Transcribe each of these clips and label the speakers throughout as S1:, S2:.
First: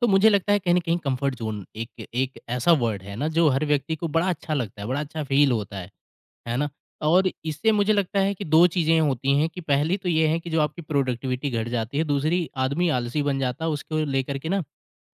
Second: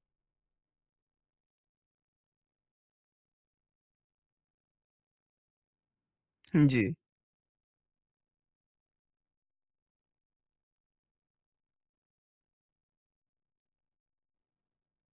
S1: तो मुझे लगता है कहीं न कहीं कम्फर्ट ज़ोन एक एक ऐसा वर्ड है ना जो हर व्यक्ति को बड़ा अच्छा लगता है, बड़ा अच्छा फ़ील होता है ना?
S2: जी।
S1: और इससे मुझे लगता है कि 2 चीज़ें होती हैं कि पहली तो ये है कि जो आपकी प्रोडक्टिविटी घट जाती है, दूसरी आदमी आलसी बन जाता है उसको लेकर के ना,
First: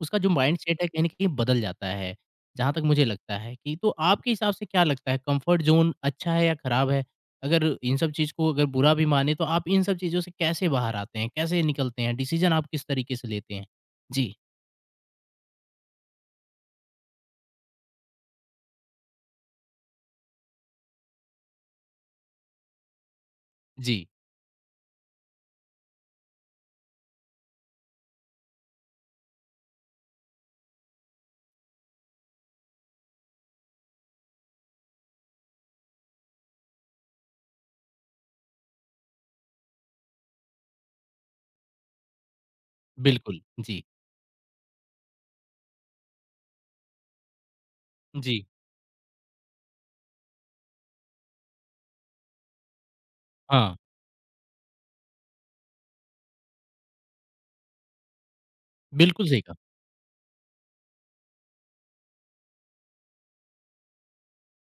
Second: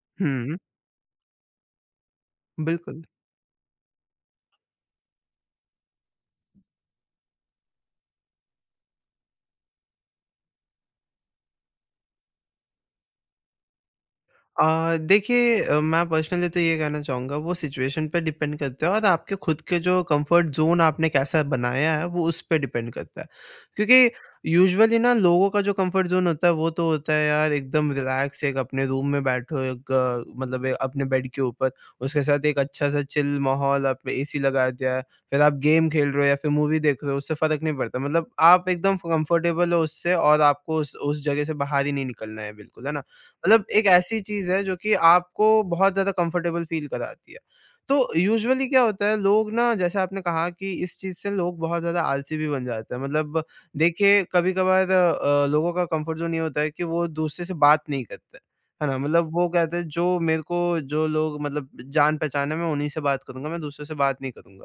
S1: उसका जो
S2: हुँ,
S1: माइंडसेट है कहीं न कहीं बदल जाता है, जहाँ तक
S2: बिल्कुल।
S1: मुझे लगता है कि तो आपके हिसाब से क्या लगता है कम्फर्ट ज़ोन अच्छा है या ख़राब है? अगर इन सब चीज़ को अगर बुरा भी माने तो आप इन सब चीज़ों से कैसे बाहर आते हैं? कैसे निकलते हैं? डिसीज़न आप किस तरीके से लेते हैं? जी,
S2: देखिए मैं पर्सनली तो ये कहना चाहूँगा वो सिचुएशन पे डिपेंड करता है और आपके खुद के जो कंफर्ट ज़ोन आपने कैसा बनाया है वो उस पे डिपेंड करता है।
S1: जी।
S2: क्योंकि यूजुअली ना लोगों का जो कंफर्ट ज़ोन होता है वो तो होता है यार एकदम रिलैक्स एक अपने रूम में बैठो एक मतलब एक अपने बेड के ऊपर उसके साथ एक अच्छा-सा चिल माहौल आपने एसी लगा दिया है, फिर आप गेम खेल रहे हो या फिर मूवी देख रहे हो उससे फ़र्क नहीं पड़ता। मतलब आप एकदम कंफर्टेबल हो उससे और आपको उस जगह से बाहर ही नहीं निकलना है बिल्कुल, है ना?
S1: बिल्कुल,
S2: मतलब
S1: जी,
S2: एक ऐसी चीज़ है जो कि आपको बहुत ज़्यादा कंफर्टेबल फ़ील कराती है। तो
S1: जी,
S2: यूजुअली क्या होता है लोग ना जैसे आपने कहा कि इस चीज़ से लोग बहुत ज़्यादा आलसी भी बन जाते हैं। मतलब
S1: हाँ,
S2: देखिए कभी-कभार लोगों का कंफर्ट ज़ोन ये होता है कि वो दूसरे से बात नहीं करते। है ना? मतलब
S1: बिल्कुल सही
S2: वो
S1: कहा।
S2: कहते हैं जो मेरे को जो लोग मतलब जान-पहचान है मैं उन्हीं से बात करूँगा, मैं दूसरों से बात नहीं करूँगा।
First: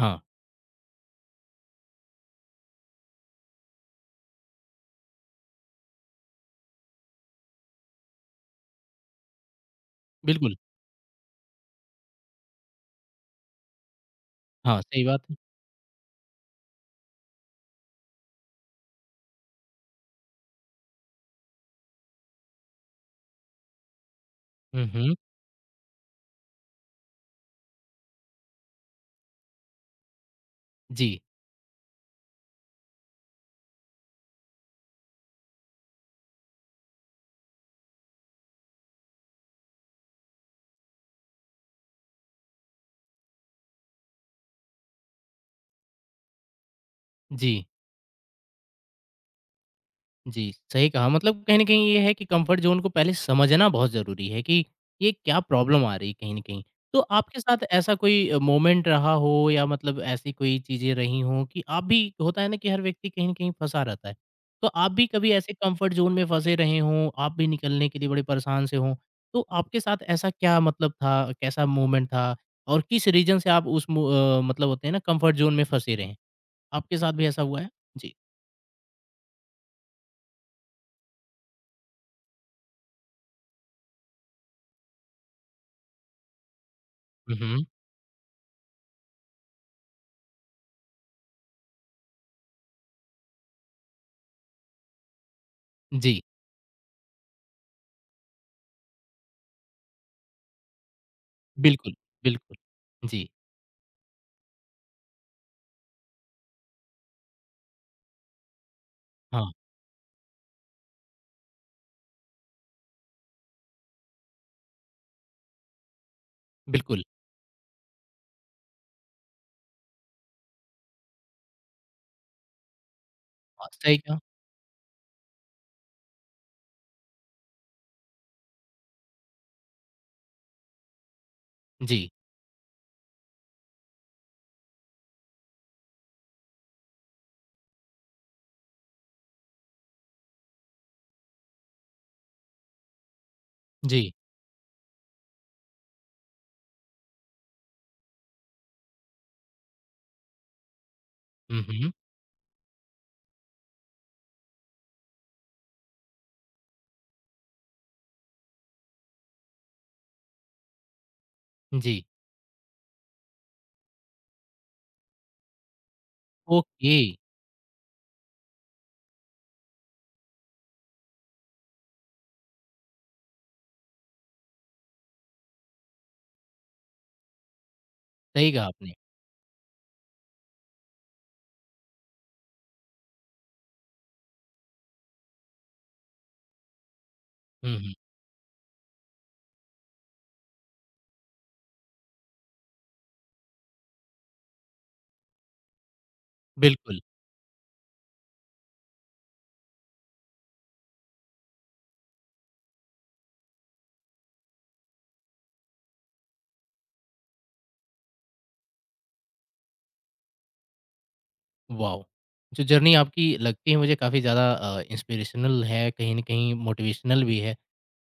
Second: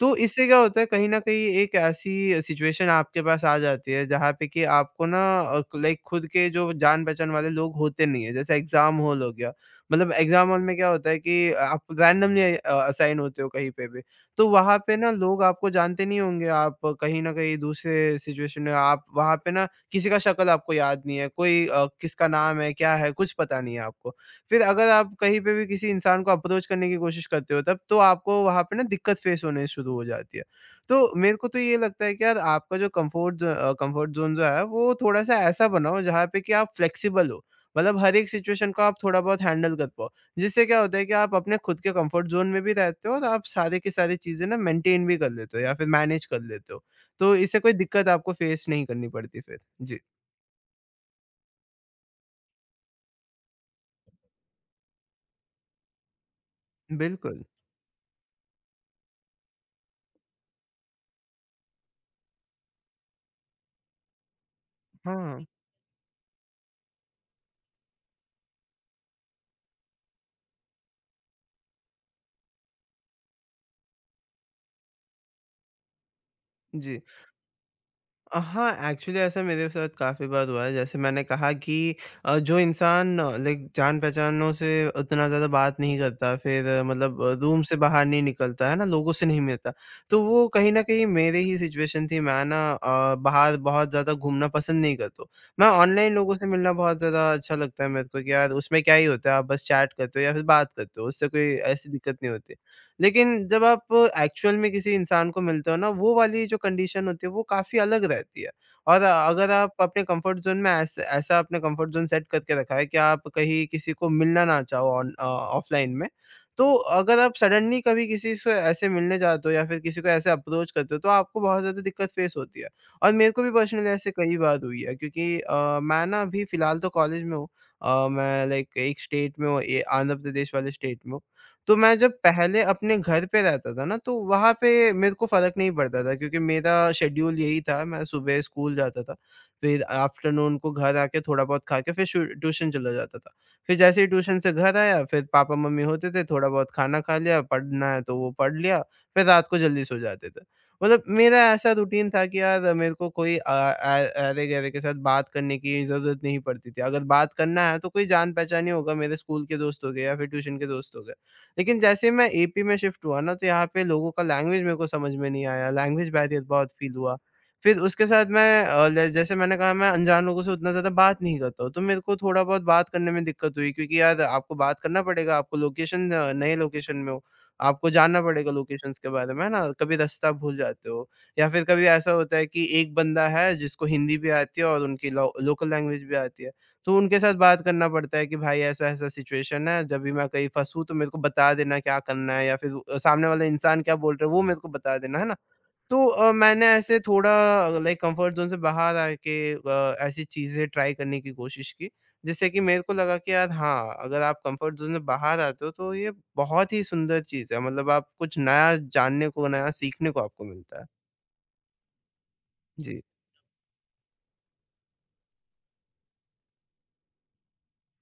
S2: तो इससे क्या होता है कहीं न कहीं एक ऐसी सिचुएशन आपके पास आ जाती है जहाँ पे कि आपको ना लाइक खुद के जो जान-पहचान वाले लोग होते नहीं है। जैसे एग्ज़ाम हॉल हो गया, मतलब एग्ज़ाम
S1: बिल्कुल,
S2: हॉल में क्या होता है कि आप रैंडमली असाइन होते हो कहीं पे भी। तो वहाँ
S1: हाँ,
S2: पे
S1: सही
S2: ना
S1: बात है।
S2: लोग आपको जानते नहीं होंगे, आप कहीं न कहीं दूसरे सिचुएशन में आप वहाँ पे ना किसी का शक्ल आपको याद नहीं है, कोई किसका नाम है, क्या है, कुछ पता नहीं है आपको। फिर
S1: हुँ,
S2: अगर आप
S1: हुँ,
S2: कहीं पे भी किसी इंसान को अप्रोच करने की कोशिश करते हो तब तो आपको वहाँ पे ना दिक्कत फेस होने शुरू हो जाती है।
S1: जी,
S2: तो मेरे को तो ये लगता है कि यार आपका जो कम्फर्ट ज़ोन जो है वो थोड़ा-सा ऐसा बनाओ जहाँ पे कि आप फ्लेक्सिबल हो। मतलब हर एक सिचुएशन को आप थोड़ा बहुत हैंडल कर पाओ। जिससे क्या होता है कि आप अपने खुद के कम्फर्ट ज़ोन में भी रहते हो और आप सारी की सारी चीज़ें ना मेंटेन भी कर लेते हो या फिर मैनेज कर लेते हो। तो
S1: जी।
S2: इससे कोई दिक्कत आपको फेस नहीं करनी पड़ती फिर। जी,
S1: जी, सही कहा मतलब कहीं न कहीं ये है कि कम्फर्ट ज़ोन को पहले समझना बहुत ज़रूरी है कि ये क्या प्रॉब्लम आ रही है कहीं न कहीं। तो आपके
S2: बिल्कुल।
S1: साथ ऐसा कोई मोमेंट रहा हो या मतलब ऐसी कोई चीज़ें रही हों कि आप भी होता है ना कि हर व्यक्ति कहीं न कहीं फँसा रहता है। तो आप भी कभी
S2: हाँ,
S1: ऐसे कम्फर्ट ज़ोन में फँसे रहे हों, आप भी निकलने के लिए बड़े परेशान से हों, तो आपके साथ ऐसा क्या मतलब था, कैसा मोमेंट था? और किस रीज़न से आप उस मतलब होते हैं ना कम्फर्ट ज़ोन में फँसे रहे हैं? आपके
S2: जी।
S1: साथ भी ऐसा हुआ है? जी।
S2: हाँ, एक्चुअली ऐसा मेरे साथ काफ़ी बार हुआ है। जैसे मैंने कहा कि जो इंसान लाइक जान-पहचानों से उतना ज़्यादा बात नहीं करता, फिर मतलब
S1: हुँ,
S2: रूम
S1: हुँ।
S2: से बाहर नहीं निकलता, है ना? लोगों से नहीं मिलता, तो वो कहीं न कहीं मेरे ही सिचुएशन थी। मैं ना बाहर बहुत ज़्यादा घूमना पसंद नहीं करता हूँ। मैं ऑनलाइन
S1: जी।
S2: लोगों से मिलना बहुत ज़्यादा अच्छा लगता है मेरे को कि यार उसमें क्या ही होता है, आप बस चैट करते हो या फिर बात करते हो, उससे कोई ऐसी
S1: बिल्कुल,
S2: दिक्कत नहीं होती।
S1: बिल्कुल। जी,
S2: लेकिन जब आप एक्चुअल में किसी इंसान को मिलते हो ना, वो वाली जो कंडीशन होती है, वो काफ़ी अलग रहती है। और अगर
S1: हाँ,
S2: आप अपने कम्फर्ट ज़ोन में ऐस ऐसा अपने कम्फर्ट ज़ोन सेट करके रखा है कि आप कहीं किसी को मिलना ना चाहो ऑफ़लाइन में, तो
S1: बिल्कुल।
S2: अगर आप सडनली कभी किसी से ऐसे मिलने जाते हो या फिर किसी को ऐसे अप्रोच करते हो, तो आपको बहुत ज़्यादा दिक्कत फ़ेस होती है। और मेरे को भी
S1: हाँ,
S2: पर्सनली
S1: सही
S2: ऐसे
S1: कहा।
S2: कई बार हुई है क्योंकि मैं ना अभी फ़िलहाल तो कॉलेज में हूँ। मैं लाइक एक स्टेट में हूँ, ये आंध्र प्रदेश वाले स्टेट में हूँ। तो मैं
S1: जी,
S2: जब पहले अपने घर पे रहता था ना, तो वहाँ पे मेरे को फ़र्क नहीं पड़ता था क्योंकि मेरा शेड्यूल यही था, मैं सुबह स्कूल जाता था, फिर आफ्टरनून को घर आके थोड़ा बहुत खा के फिर शु ट्यूशन चला जाता था। फिर जैसे
S1: जी।
S2: ही ट्यूशन से घर आया, फिर पापा-मम्मी होते थे, थोड़ा बहुत खाना खा लिया, पढ़ना है तो वो पढ़ लिया, फिर रात को जल्दी सो जाते थे। मतलब मेरा
S1: हुँ,
S2: ऐसा
S1: हुँ।
S2: रूटीन था कि यार मेरे को कोई अरे-गरे के साथ बात करने की ज़रूरत नहीं पड़ती थी। अगर बात करना है तो कोई जान-पहचान ही होगा, मेरे स्कूल के दोस्त हो गए या फिर ट्यूशन के दोस्त हो गए। लेकिन
S1: जी,
S2: जैसे मैं एपी में शिफ्ट हुआ ना, तो यहाँ पे लोगों का लैंग्वेज मेरे को समझ में नहीं आया, लैंग्वेज बैरियर बहुत फ़ील
S1: ओके,
S2: हुआ। फिर उसके साथ मैं अ, ल जैसे मैंने कहा मैं अनजान लोगों से उतना ज़्यादा बात नहीं करता हूँ, तो मेरे को थोड़ा बहुत बात करने में दिक्कत हुई क्योंकि यार आपको बात करना पड़ेगा, आपको नए लोकेशन में हो, आपको जानना पड़ेगा
S1: सही कहा आपने।
S2: लोकेशंस के बारे में, है ना? कभी रास्ता भूल जाते हो या फिर कभी ऐसा होता है कि एक बंदा है जिसको हिंदी भी आती है और उनकी लो लोकल लैंग्वेज भी आती है। तो उनके साथ बात
S1: हुँ,
S2: करना
S1: हुँ,
S2: पड़ता है कि भाई ऐसा-ऐसा सिचुएशन है, जब भी मैं कहीं फँसूँ तो मेरे को बता देना क्या करना है या फिर सामने वाला इंसान क्या बोल रहा है वो मेरे को बता देना, है ना? तो मैंने ऐसे
S1: बिल्कुल।
S2: थोड़ा लाइक कम्फर्ट ज़ोन से बाहर आके ऐसी चीज़ें ट्राई करने की कोशिश की, जिससे कि मेरे को लगा कि यार हाँ, अगर आप कम्फर्ट ज़ोन से बाहर आते हो तो ये बहुत ही सुंदर चीज़ है, मतलब आप कुछ नया जानने को, नया सीखने को आपको मिलता है।
S1: वाओ! जो जर्नी
S2: जी।
S1: आपकी लगती है मुझे काफ़ी ज़्यादा इंस्पिरेशनल है, कहीं न कहीं मोटिवेशनल भी है।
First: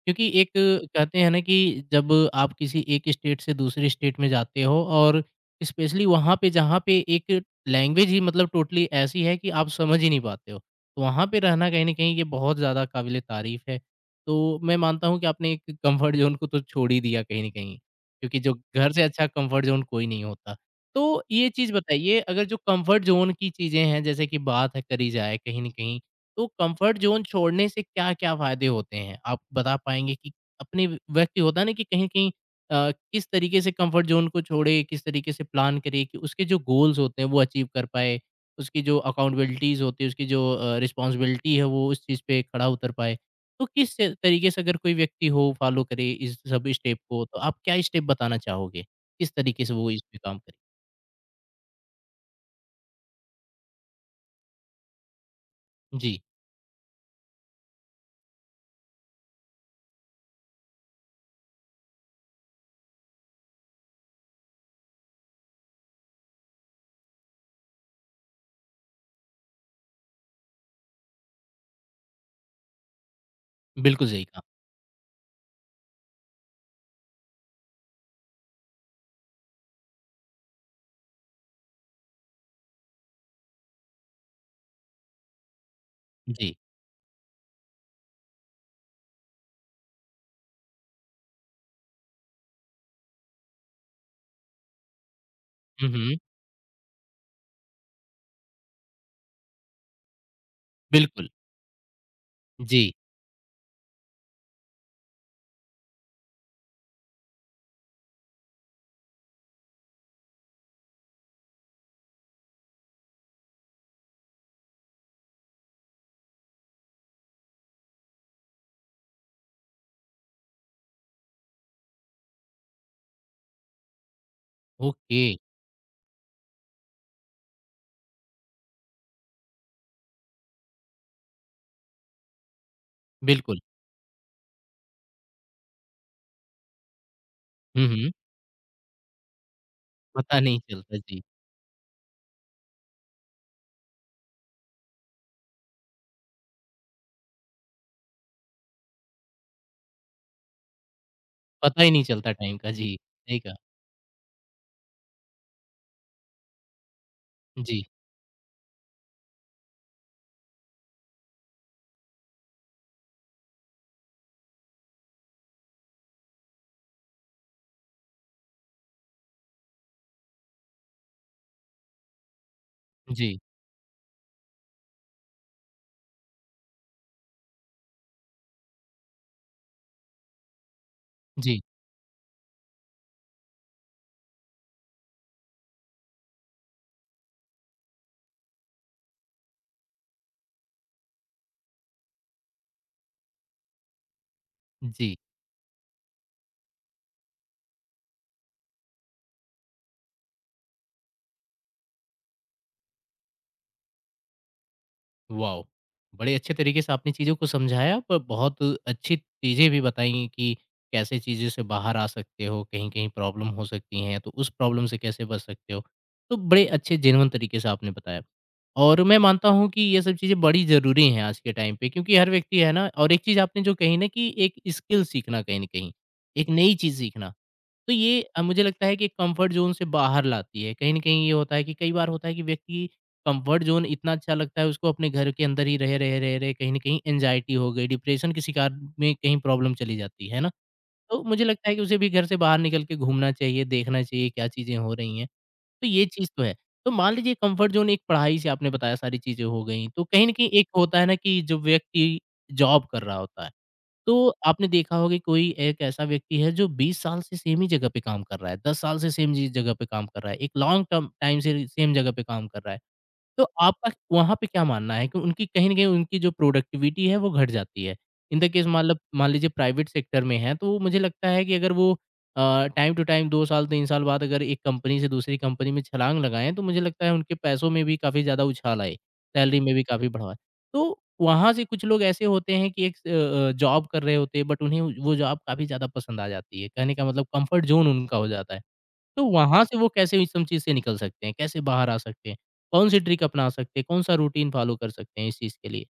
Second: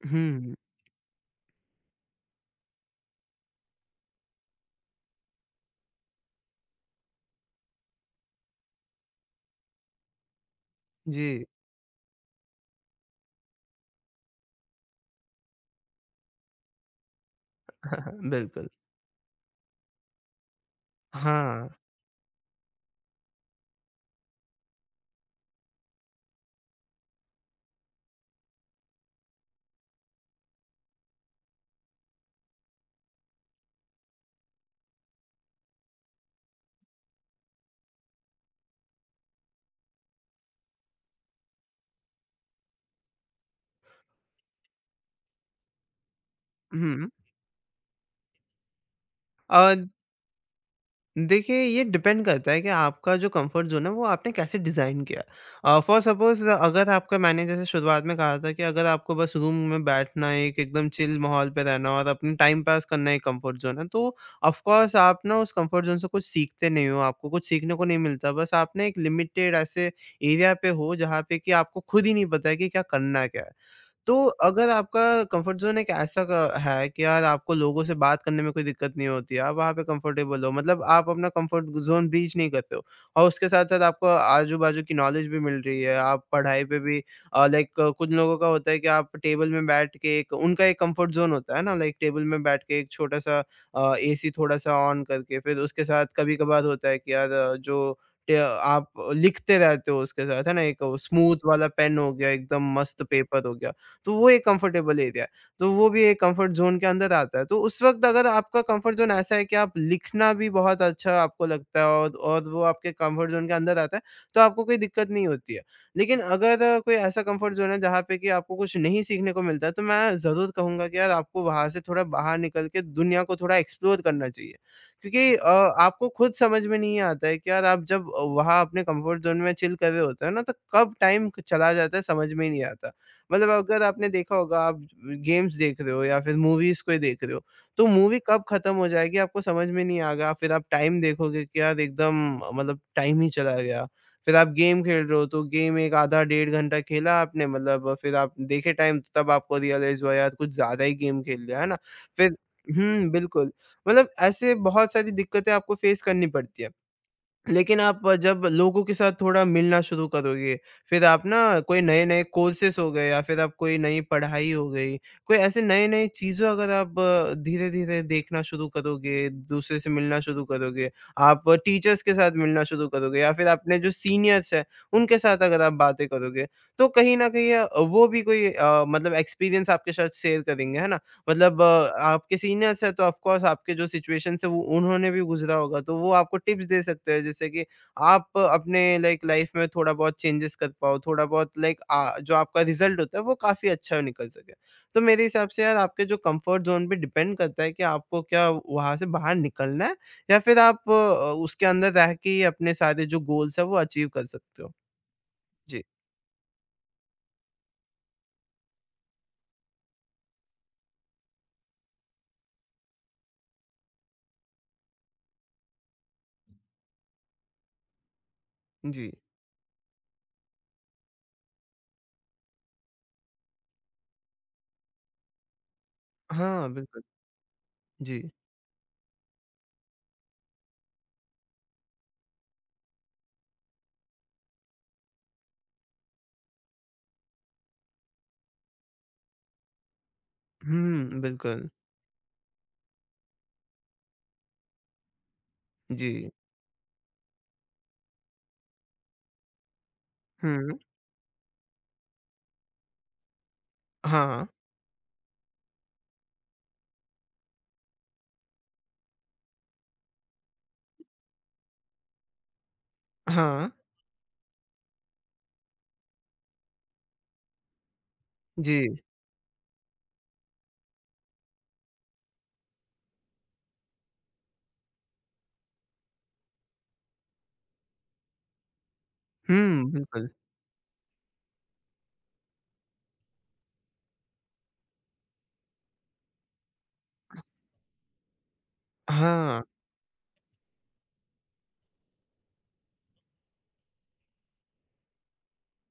S1: क्योंकि एक
S2: हुँ,
S1: कहते हैं ना कि जब आप किसी एक स्टेट से दूसरी स्टेट में जाते हो और स्पेशली वहाँ पे जहाँ पे एक लैंग्वेज ही मतलब टोटली ऐसी है कि आप समझ ही नहीं पाते हो, तो
S2: जी।
S1: वहाँ पे रहना कहीं न कहीं ये बहुत ज़्यादा काबिले तारीफ़ है। तो मैं मानता हूँ कि आपने एक कम्फ़र्ट ज़ोन को तो छोड़ ही दिया कहीं न कहीं,
S2: हाँ,
S1: क्योंकि जो
S2: बिल्कुल।
S1: घर से अच्छा कम्फ़र्ट ज़ोन कोई नहीं होता। तो ये
S2: हाँ।
S1: चीज़ बताइए अगर जो कंफर्ट ज़ोन की चीज़ें हैं जैसे कि बात है करी जाए कहीं न कहीं, तो कंफर्ट ज़ोन छोड़ने से क्या-क्या फ़ायदे होते हैं? आप बता पाएँगे कि अपने व्यक्ति होता है ना कि कहीं न कहीं किस तरीके से कंफर्ट ज़ोन को छोड़े, किस तरीके से प्लान करे कि उसके जो गोल्स होते हैं वो अचीव कर पाए, उसकी जो अकाउंटेबिलिटीज़ होती है, उसकी जो रिस्पॉन्सिबिलिटी है वो उस चीज़ पे खड़ा उतर पाए। तो तरीके से अगर कोई व्यक्ति हो फॉलो करे इस सभी स्टेप
S2: हुँ।
S1: को, तो आप क्या स्टेप बताना चाहोगे? किस तरीके से
S2: और
S1: वो इस पे काम करे?
S2: देखिए, ये डिपेंड करता है कि आपका जो कंफर्ट ज़ोन है, वो आपने कैसे डिज़ाइन किया। फॉर
S1: जी,
S2: सपोज़ अगर आपका मैंने जैसे शुरुआत में कहा था कि अगर आपको बस रूम में बैठना है, एक एकदम चिल माहौल पे रहना और अपना टाइम पास करना है एक कंफर्ट ज़ोन है, तो ऑफ़ कोर्स आप ना उस कंफर्ट ज़ोन से कुछ सीखते नहीं हो, आपको कुछ सीखने को नहीं मिलता। बस आप ना एक लिमिटेड ऐसे एरिया पे हो, जहाँ पे कि आपको खुद ही नहीं पता है कि क्या करना है, क्या है।
S1: बिल्कुल
S2: तो
S1: सही कहा।
S2: अगर आपका कंफर्ट ज़ोन एक ऐसा क है कि यार आपको लोगों से बात करने में कोई दिक्कत नहीं होती, आप वहाँ पे कंफर्टेबल हो, मतलब आप अपना कंफर्ट ज़ोन ब्रीच नहीं करते हो और उसके साथ-साथ आपको आजू-बाजू की नॉलेज भी मिल रही है, आप
S1: जी।
S2: पढ़ाई पे भी लाइक कुछ लोगों का होता है कि आप टेबल में बैठ के एक उनका एक कंफर्ट ज़ोन होता है ना, लाइक टेबल में बैठ के एक छोटा-सा एसी थोड़ा-सा ऑन करके फिर उसके
S1: हुँ,
S2: साथ
S1: हुँ,
S2: कभी-कभार होता है कि यार जो ट आप लिखते रहते हो उसके साथ, है ना? एक
S1: बिल्कुल।
S2: स्मूथ वाला पेन हो गया, एकदम
S1: जी,
S2: मस्त पेपर हो गया। तो वो एक कंफर्टेबल एरिया है। तो वो भी एक कंफर्ट ज़ोन के अंदर आता है। तो उस वक़्त अगर आपका कंफर्ट ज़ोन ऐसा है कि आप लिखना भी बहुत अच्छा आपको लगता है और वो आपके कंफर्ट ज़ोन के अंदर आता है, तो आपको कोई दिक्कत नहीं होती है। लेकिन अगर कोई ऐसा कंफर्ट ज़ोन है जहाँ पे कि आपको कुछ नहीं सीखने को मिलता है, तो मैं ज़रूर कहूँगा कि यार आपको वहाँ से थोड़ा बाहर निकल के दुनिया को थोड़ा एक्सप्लोर करना चाहिए।
S1: ओके,
S2: क्योंकि आपको खुद समझ में नहीं आता है कि यार आप जब वहाँ अपने कंफर्ट ज़ोन में चिल कर रहे होते हो ना, तो कब टाइम क चला जाता है समझ में ही नहीं आता। मतलब
S1: बिल्कुल।
S2: अगर आपने देखा होगा आप गेम्स देख रहे हो या फिर मूवीज कोई देख रहे हो तो
S1: हुँ, हुँ,
S2: मूवी कब खत्म हो जाएगी आपको समझ में नहीं आएगा
S1: पता
S2: फिर
S1: नहीं
S2: आप
S1: चलता,
S2: टाइम
S1: जी।
S2: देखोगे कि यार एकदम मतलब टाइम ही चला गया फिर आप गेम खेल रहे हो तो गेम एक आधा डेढ़ घंटा खेला आपने मतलब फिर आप देखे टाइम तो तब आपको रियलाइज हुआ यार कुछ ज्यादा ही गेम खेल लिया है ना
S1: पता ही नहीं चलता
S2: फिर
S1: टाइम का, जी, सही
S2: बिल्कुल
S1: कहा।
S2: मतलब ऐसे बहुत सारी दिक्कतें आपको फेस करनी पड़ती है लेकिन
S1: जी,
S2: आप जब लोगों के साथ थोड़ा मिलना शुरू करोगे, फिर आप ना कोई नए-नए कोर्सेस हो गए या फिर आप कोई नई पढ़ाई हो गई, कोई ऐसे नए-नए चीज़ों अगर आप धीरे-धीरे देखना शुरू करोगे, दूसरे से मिलना शुरू करोगे, आप टीचर्स के साथ मिलना शुरू करोगे या
S1: जी,
S2: फिर अपने जो सीनियर्स हैं, उनके साथ अगर आप बातें करोगे, तो कहीं न कहीं वो भी कोई मतलब एक्सपीरियंस आपके साथ शेयर करेंगे, है ना?
S1: जी,
S2: मतलब आपके सीनियर्स हैं तो ऑफ कोर्स आपके जो सिचुएशन है वो उन्होंने भी गुज़रा होगा तो वो आपको टिप्स दे सकते हैं जैसे कि आप अपने लाइक लाइफ़ में थोड़ा बहुत चेंजेस कर पाओ, थोड़ा बहुत लाइक जो आपका रिज़ल्ट होता है वो काफ़ी अच्छा निकल सके। तो
S1: जी।
S2: मेरे हिसाब से यार आपके जो कम्फर्ट ज़ोन पे डिपेंड करता है कि आपको क्या वहाँ से बाहर निकलना है या फिर आप उसके अंदर रह के ही अपने सारे जो गोल्स हैं वो अचीव कर सकते हो।
S1: वाओ!
S2: जी।
S1: बड़े अच्छे तरीके से आपने चीज़ों को समझाया पर बहुत अच्छी चीज़ें भी बताई कि कैसे चीज़ों से बाहर आ सकते हो, कहीं-कहीं प्रॉब्लम हो सकती हैं, तो उस प्रॉब्लम से कैसे बच सकते हो। तो बड़े अच्छे जेन्युइन तरीके से आपने बताया और
S2: जी।
S1: मैं मानता हूँ कि ये सब चीज़ें बड़ी ज़रूरी हैं आज के टाइम पे क्योंकि हर व्यक्ति है ना और एक चीज़ आपने जो कही ना कि एक स्किल सीखना कहीं न कहीं, एक
S2: हाँ,
S1: नई चीज़
S2: बिल्कुल।
S1: सीखना। तो
S2: जी।
S1: ये मुझे लगता है कि कंफर्ट जोन से बाहर लाती है। कहीं न कहीं ये होता है कि कई बार होता है कि व्यक्ति कंफर्ट जोन इतना अच्छा लगता है उसको अपने घर के अंदर ही रहे, रहे, रहे, रहे कहीं न कहीं एंग्ज़ायटी हो गई, डिप्रेशन के शिकार में कहीं प्रॉब्लम चली जाती है ना?
S2: हुँ,
S1: तो मुझे
S2: बिल्कुल।
S1: लगता है कि उसे भी घर से बाहर निकल के घूमना चाहिए, देखना चाहिए क्या चीज़ें हो रही हैं। तो ये चीज़
S2: जी।
S1: तो है। तो मान लीजिए कंफर्ट जोन एक पढ़ाई से आपने बताया सारी चीज़ें हो गई। तो कहीं न कहीं एक
S2: हुँ।
S1: होता है ना कि जो व्यक्ति जॉब कर रहा होता है तो
S2: हाँ, हाँ।
S1: आपने देखा होगा कि कोई एक ऐसा व्यक्ति है जो 20 साल से सेम ही जगह पे काम कर रहा है, 10 साल से सेम जी जगह पे काम कर रहा है, एक लॉन्ग टर्म टाइम से सेम जगह पे काम कर रहा है। तो
S2: हाँ,
S1: आपका वहाँ पे क्या मानना है कि उनकी कहीं न कहीं उनकी जो प्रोडक्टिविटी है वो घट जाती है। इन द केस
S2: जी।
S1: मतलब मान लीजिए प्राइवेट सेक्टर में है तो मुझे लगता है कि अगर वो टाइम टू टाइम 2 साल 3 साल बाद अगर एक कंपनी से दूसरी कंपनी में छलाँग लगाएँ तो मुझे लगता है उनके पैसों में भी काफ़ी ज़्यादा उछाल आए, सैलरी में भी
S2: हुँ,
S1: काफ़ी
S2: बिल्कुल।
S1: बढ़ाव आए। तो वहाँ से कुछ लोग ऐसे होते हैं कि एक स अ अ, जॉब कर रहे होते हैं बट उन्हें वो जॉब काफ़ी ज़्यादा पसंद आ जाती है। कहने का मतलब कम्फर्ट ज़ोन उनका हो जाता है। तो
S2: हाँ,
S1: वहाँ से वो कैसे इस सब चीज़ से निकल सकते हैं? कैसे बाहर आ सकते हैं? कौन-सी ट्रिक अपना सकते हैं? कौन-सा रूटीन फ़ॉलो कर सकते हैं इस चीज़ के लिए?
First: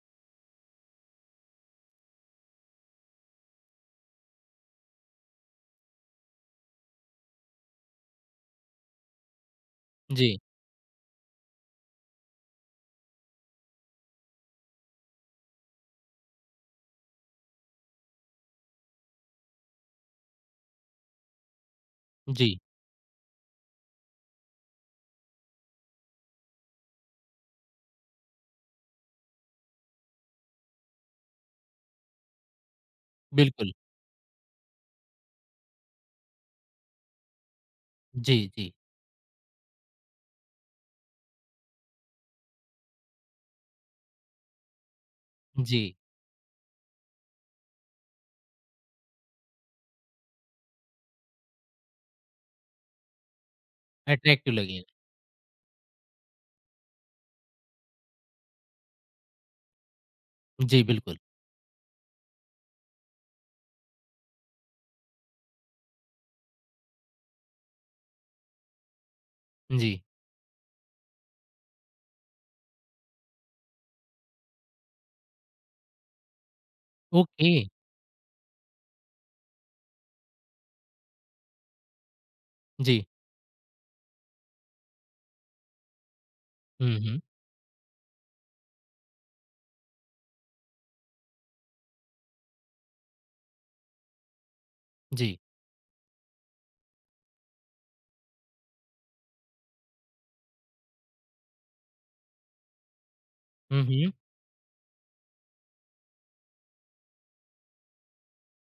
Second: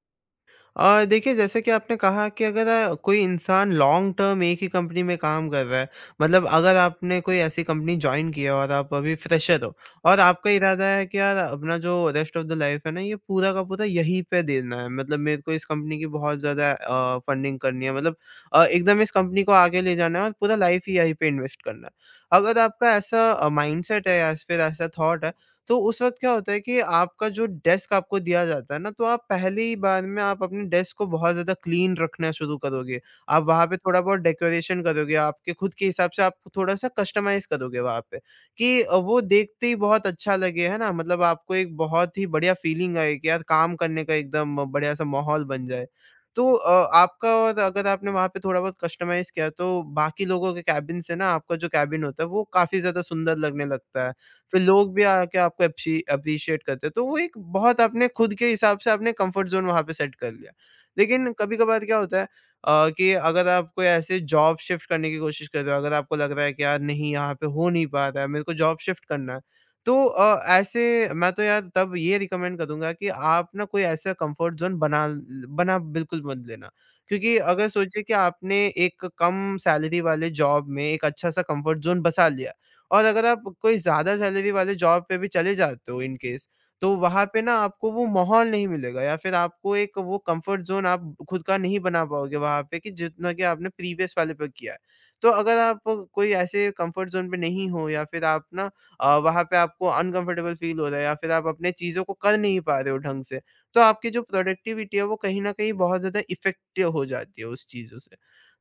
S2: और देखिए जैसे कि आपने कहा कि अगर कोई इंसान लॉन्ग टर्म एक ही कंपनी में काम कर रहा है, मतलब अगर आपने कोई ऐसी कंपनी जॉइन की है और आप अभी फ्रेशर हो और
S1: जी,
S2: आपका इरादा है कि यार अपना जो रेस्ट ऑफ द लाइफ है ना, ये पूरा का पूरा यहीं पे देना है। मतलब मेरे को इस कंपनी की बहुत ज़्यादा फंडिंग करनी है मतलब एकदम इस कंपनी को आगे ले जाना है और पूरा लाइफ ही यहीं पे इन्वेस्ट करना है। अगर
S1: जी,
S2: आपका ऐसा माइंडसेट है या फिर ऐसा थॉट है, तो उस वक़्त क्या होता है कि आपका जो डेस्क आपको दिया जाता है ना, तो आप पहली बार में आप अपने डेस्क को बहुत ज़्यादा क्लीन रखना शुरू करोगे। आप वहाँ
S1: बिल्कुल।
S2: पे थोड़ा-बहुत डेकोरेशन करोगे, आपके खुद के हिसाब से आप थोड़ा-सा कस्टमाइज़ करोगे वहाँ पे
S1: जी, जी,
S2: कि वो देखते ही बहुत अच्छा लगे, है ना? मतलब आपको एक बहुत ही बढ़िया फीलिंग आए कि यार काम करने का एकदम बढ़िया-सा माहौल बन जाए।
S1: जी,
S2: तो आपका और अगर आपने वहाँ पे थोड़ा-बहुत कस्टमाइज़ किया, तो बाकी लोगों के केबिन से ना आपका जो केबिन होता है, वो काफ़ी ज़्यादा सुंदर लगने लगता है।
S1: अट्रैक्टिव
S2: फिर
S1: लगेगा।
S2: लोग भी आके आपको एप्शी एप्रिशिएट करते हैं। तो वो एक बहुत आपने खुद के हिसाब से आपने कंफर्ट ज़ोन वहाँ पे सेट कर लिया।
S1: जी, बिल्कुल।
S2: लेकिन कभी-कभार क्या होता है कि अगर आप कोई ऐसे जॉब शिफ्ट करने की कोशिश कर रहे हो, अगर आपको लग रहा है कि यार नहीं यहाँ पे हो नहीं पा रहा है, मेरे को जॉब शिफ्ट करना है। तो
S1: जी,
S2: ऐसे मैं तो यार तब ये रिकमेंड करूँगा कि आप ना कोई ऐसा कंफर्ट ज़ोन बना ल बना बिल्कुल मत लेना। क्योंकि
S1: ओके।
S2: अगर सोचिए कि आपने एक कम सैलरी वाले जॉब में एक अच्छा-सा कंफर्ट ज़ोन बसा लिया। और
S1: जी,
S2: अगर आप कोई ज़्यादा सैलरी वाले जॉब पे भी चले जाते हो इन केस, तो
S1: हुँ, हुँ।
S2: वहाँ पे ना आपको वो माहौल नहीं मिलेगा या फिर आपको एक वो कंफर्ट ज़ोन आप खुद का नहीं बना पाओगे वहाँ पे कि जितना कि आपने प्रीवियस वाले पे किया है। तो
S1: जी,
S2: अगर आप कोई ऐसे कंफर्ट ज़ोन पे नहीं हो या फिर आप वहाँ पे आपको अनकंफर्टेबल फ़ील हो रहा है या फिर आप अपने चीज़ों को कर नहीं पा रहे हो ढंग से, तो
S1: हुँ,
S2: आपकी
S1: हुँ,
S2: जो प्रोडक्टिविटी है वो कहीं न कहीं बहुत ज़्यादा इफ़ेक्ट हो जाती है उस चीज़ों से।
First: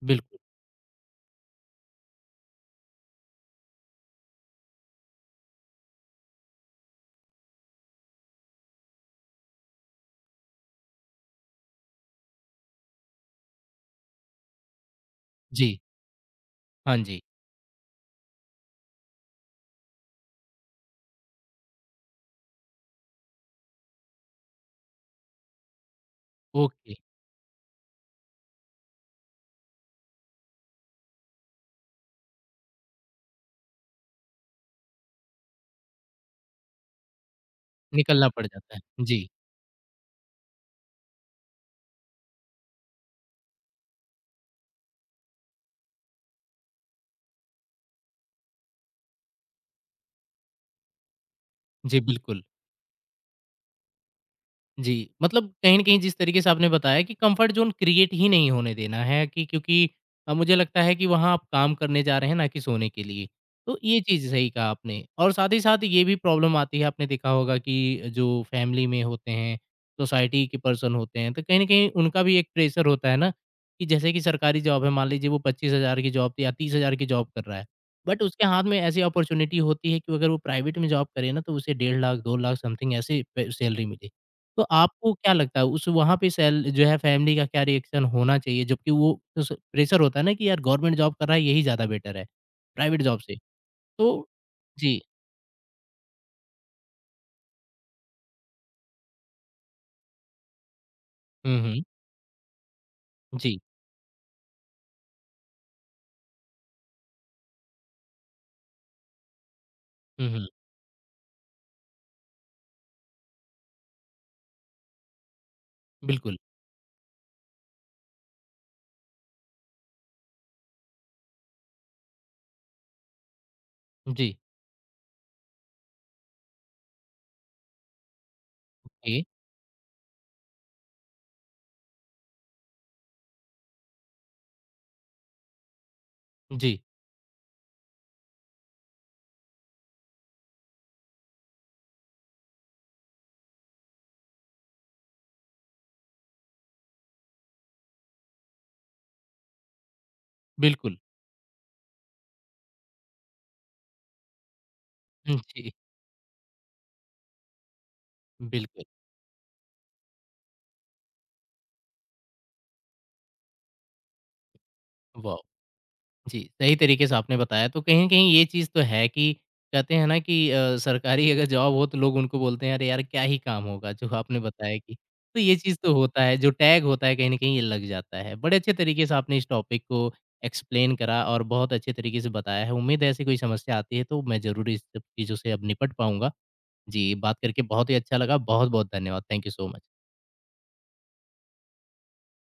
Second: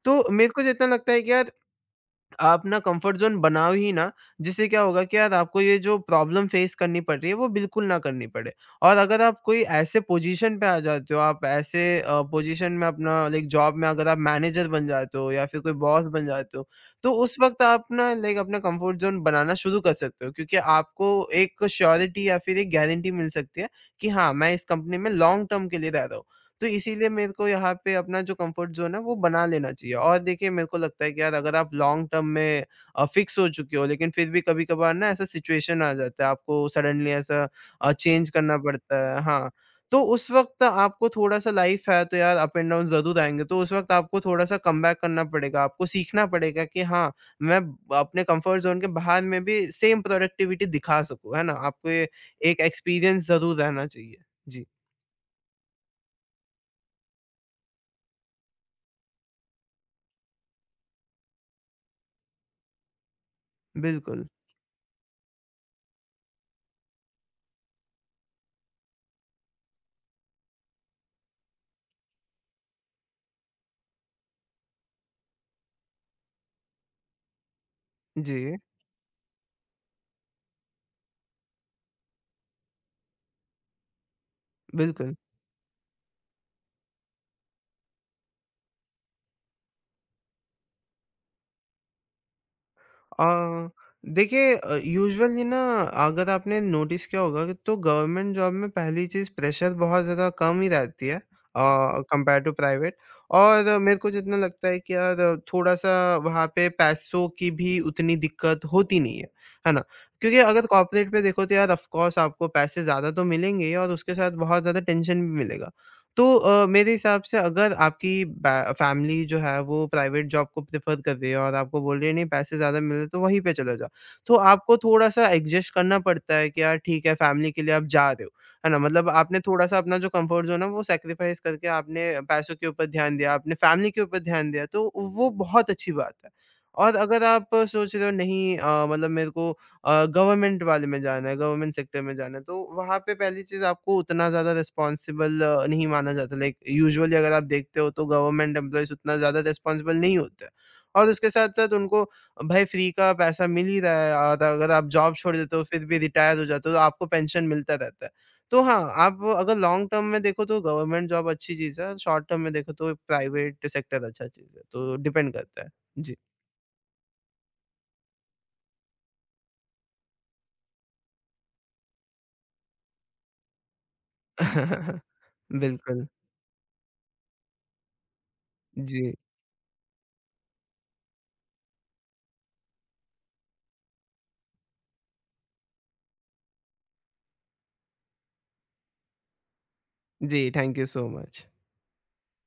S2: तो
S1: बिल्कुल।
S2: मेरे को जितना लगता है कि यार आप ना कंफर्ट ज़ोन बनाओ ही ना, जिससे क्या होगा कि यार आपको ये जो प्रॉब्लम फेस करनी पड़ रही है, वो बिल्कुल ना करनी पड़े। और अगर आप कोई ऐसे पोज़ीशन पे आ जाते हो, आप ऐसे पोज़ीशन में अपना लाइक जॉब में अगर आप मैनेजर बन जाते हो या फिर कोई
S1: जी,
S2: बॉस बन जाते हो,
S1: हाँ
S2: तो
S1: जी,
S2: उस वक़्त आप ना लाइक अपना कंफर्ट ज़ोन बनाना शुरू कर सकते हो क्योंकि आपको एक श्योरिटी या फिर एक गारंटी मिल सकती है कि हाँ, मैं इस कंपनी में लॉन्ग टर्म के लिए रह रहा हूँ। तो
S1: ओके,
S2: इसीलिए मेरे को यहाँ पे अपना जो कंफर्ट ज़ोन है वो बना लेना चाहिए और देखिए मेरे को लगता है कि यार अगर आप लॉन्ग टर्म में फ़िक्स हो चुके हो लेकिन फिर भी कभी-कभार ना ऐसा सिचुएशन आ जाता है आपको सडनली ऐसा
S1: निकलना
S2: चेंज
S1: पड़
S2: करना
S1: जाता है।
S2: पड़ता है
S1: जी,
S2: हाँ, तो उस वक़्त आपको थोड़ा-सा लाइफ़ है तो यार अप एंड डाउन ज़रूर आएँगे तो उस वक़्त आपको थोड़ा-सा कमबैक करना पड़ेगा, आपको सीखना पड़ेगा कि हाँ, मैं अपने कंफर्ट ज़ोन के बाहर में भी सेम प्रोडक्टिविटी दिखा सकूँ, है ना? आपको
S1: जी,
S2: ये
S1: बिल्कुल।
S2: एक एक्सपीरियंस ज़रूर रहना चाहिए। जी,
S1: जी, मतलब कहीं न कहीं जिस तरीके से आपने बताया कि कम्फर्ट ज़ोन क्रिएट ही नहीं होने देना है कि क्योंकि मुझे लगता है कि वहाँ आप काम करने जा रहे हैं ना कि सोने के लिए। तो ये
S2: बिल्कुल।
S1: चीज़ सही कहा आपने और साथ ही साथ ये भी प्रॉब्लम आती है आपने देखा होगा कि जो फैमिली में होते हैं, सोसाइटी के पर्सन होते हैं, तो कहीं न कहीं उनका भी एक प्रेशर होता है ना कि जैसे कि सरकारी जॉब है मान लीजिए वो 25,000 की जॉब या 30,000 की जॉब कर रहा है। बट उसके
S2: जी।
S1: हाथ में ऐसी अपॉर्च्युनिटी होती है कि अगर वो प्राइवेट में जॉब करे ना तो उसे 1.5 लाख 2 लाख समथिंग ऐसे पे सैलरी मिले। तो आपको
S2: बिल्कुल।
S1: क्या लगता है उस वहाँ पे सैल जो है फैमिली का क्या रिएक्शन होना चाहिए? जबकि वो उस प्रेशर होता है ना कि यार गवर्नमेंट जॉब कर रहा है यही ज़्यादा बेटर है, प्राइवेट जॉब से।
S2: अ,
S1: तो
S2: देखिए
S1: जी।
S2: यूजुअली ना अगर आपने नोटिस किया होगा कि तो गवर्नमेंट जॉब में पहली चीज़ प्रेशर बहुत ज़्यादा कम ही रहती है
S1: हुँ, हुँ।
S2: कंपेयर टू प्राइवेट
S1: जी।
S2: और मेरे को जितना लगता है कि यार थोड़ा-सा वहाँ पे पैसों की भी उतनी दिक्कत होती नहीं है, है ना?
S1: हुँ,
S2: क्योंकि
S1: हुँ।
S2: अगर कॉर्पोरेट पे देखो तो यार ऑफ कोर्स आपको पैसे ज़्यादा तो मिलेंगे ही और उसके साथ बहुत ज़्यादा टेंशन भी मिलेगा। तो
S1: बिल्कुल।
S2: मेरे हिसाब से अगर आपकी बै फैमिली जो है वो प्राइवेट जॉब को प्रेफ़र कर रही है और आपको बोल रही है नहीं पैसे ज़्यादा मिल रहे हैं तो वहीं पे चले जाओ। तो
S1: जी।
S2: आपको थोड़ा-सा एडजस्ट करना पड़ता है कि यार ठीक है फैमिली के लिए आप जा रहे हो, है ना? मतलब
S1: ए
S2: आपने थोड़ा-सा अपना जो कम्फ़र्ट ज़ोन है वो सैक्रिफ़ाइस करके आपने पैसों के ऊपर ध्यान दिया, आपने फैमिली के ऊपर ध्यान दिया तो वो बहुत अच्छी बात है।
S1: जी।
S2: और अगर आप सोच रहे हो नहीं मतलब मेरे को गवर्नमेंट वाले में जाना है, गवर्नमेंट सेक्टर में जाना है, तो वहाँ पे पहली चीज़ आपको उतना ज़्यादा रिस्पॉन्सिबल नहीं माना जाता। लाइक यूजुअली अगर आप देखते हो तो गवर्नमेंट एम्प्लॉइज़ उतना ज़्यादा रिस्पॉन्सिबल नहीं होते हैं
S1: बिल्कुल।
S2: और उसके साथ-साथ उनको भाई फ्री का पैसा मिल ही रहा है और अगर आप जॉब छोड़
S1: हुँ,
S2: देते हो,
S1: जी।
S2: फिर भी रिटायर हो जाते हो, तो आपको पेंशन मिलता रहता है। तो हाँ,
S1: बिल्कुल।
S2: आप अगर लॉन्ग टर्म में देखो तो गवर्नमेंट जॉब अच्छी चीज़ है, शॉर्ट टर्म में देखो तो प्राइवेट सेक्टर अच्छा चीज़ है, तो डिपेंड
S1: वाह!
S2: करता है। जी।
S1: जी, सही तरीके से आपने बताया। तो कहीं न कहीं ये चीज़ तो है कि कहते हैं ना कि सरकारी अगर जॉब हो तो लोग उनको बोलते हैं, "अरे यार, क्या ही काम होगा?" जो आपने बताया कि तो ये चीज़ तो
S2: बिल्कुल।
S1: होता है, जो टैग होता है कहीं न कहीं ये लग जाता है। बड़े अच्छे तरीके
S2: जी।
S1: से आपने इस टॉपिक को एक्सप्लेन करा और बहुत अच्छे तरीके से बताया है। उम्मीद है ऐसी कोई समस्या आती है तो मैं ज़रूर इस सब चीज़ों से अब निपट पाऊँगा। जी, बात करके बहुत ही अच्छा लगा। बहुत-बहुत धन्यवाद। Thank you so much.
S2: जी, थैंक यू सो मच।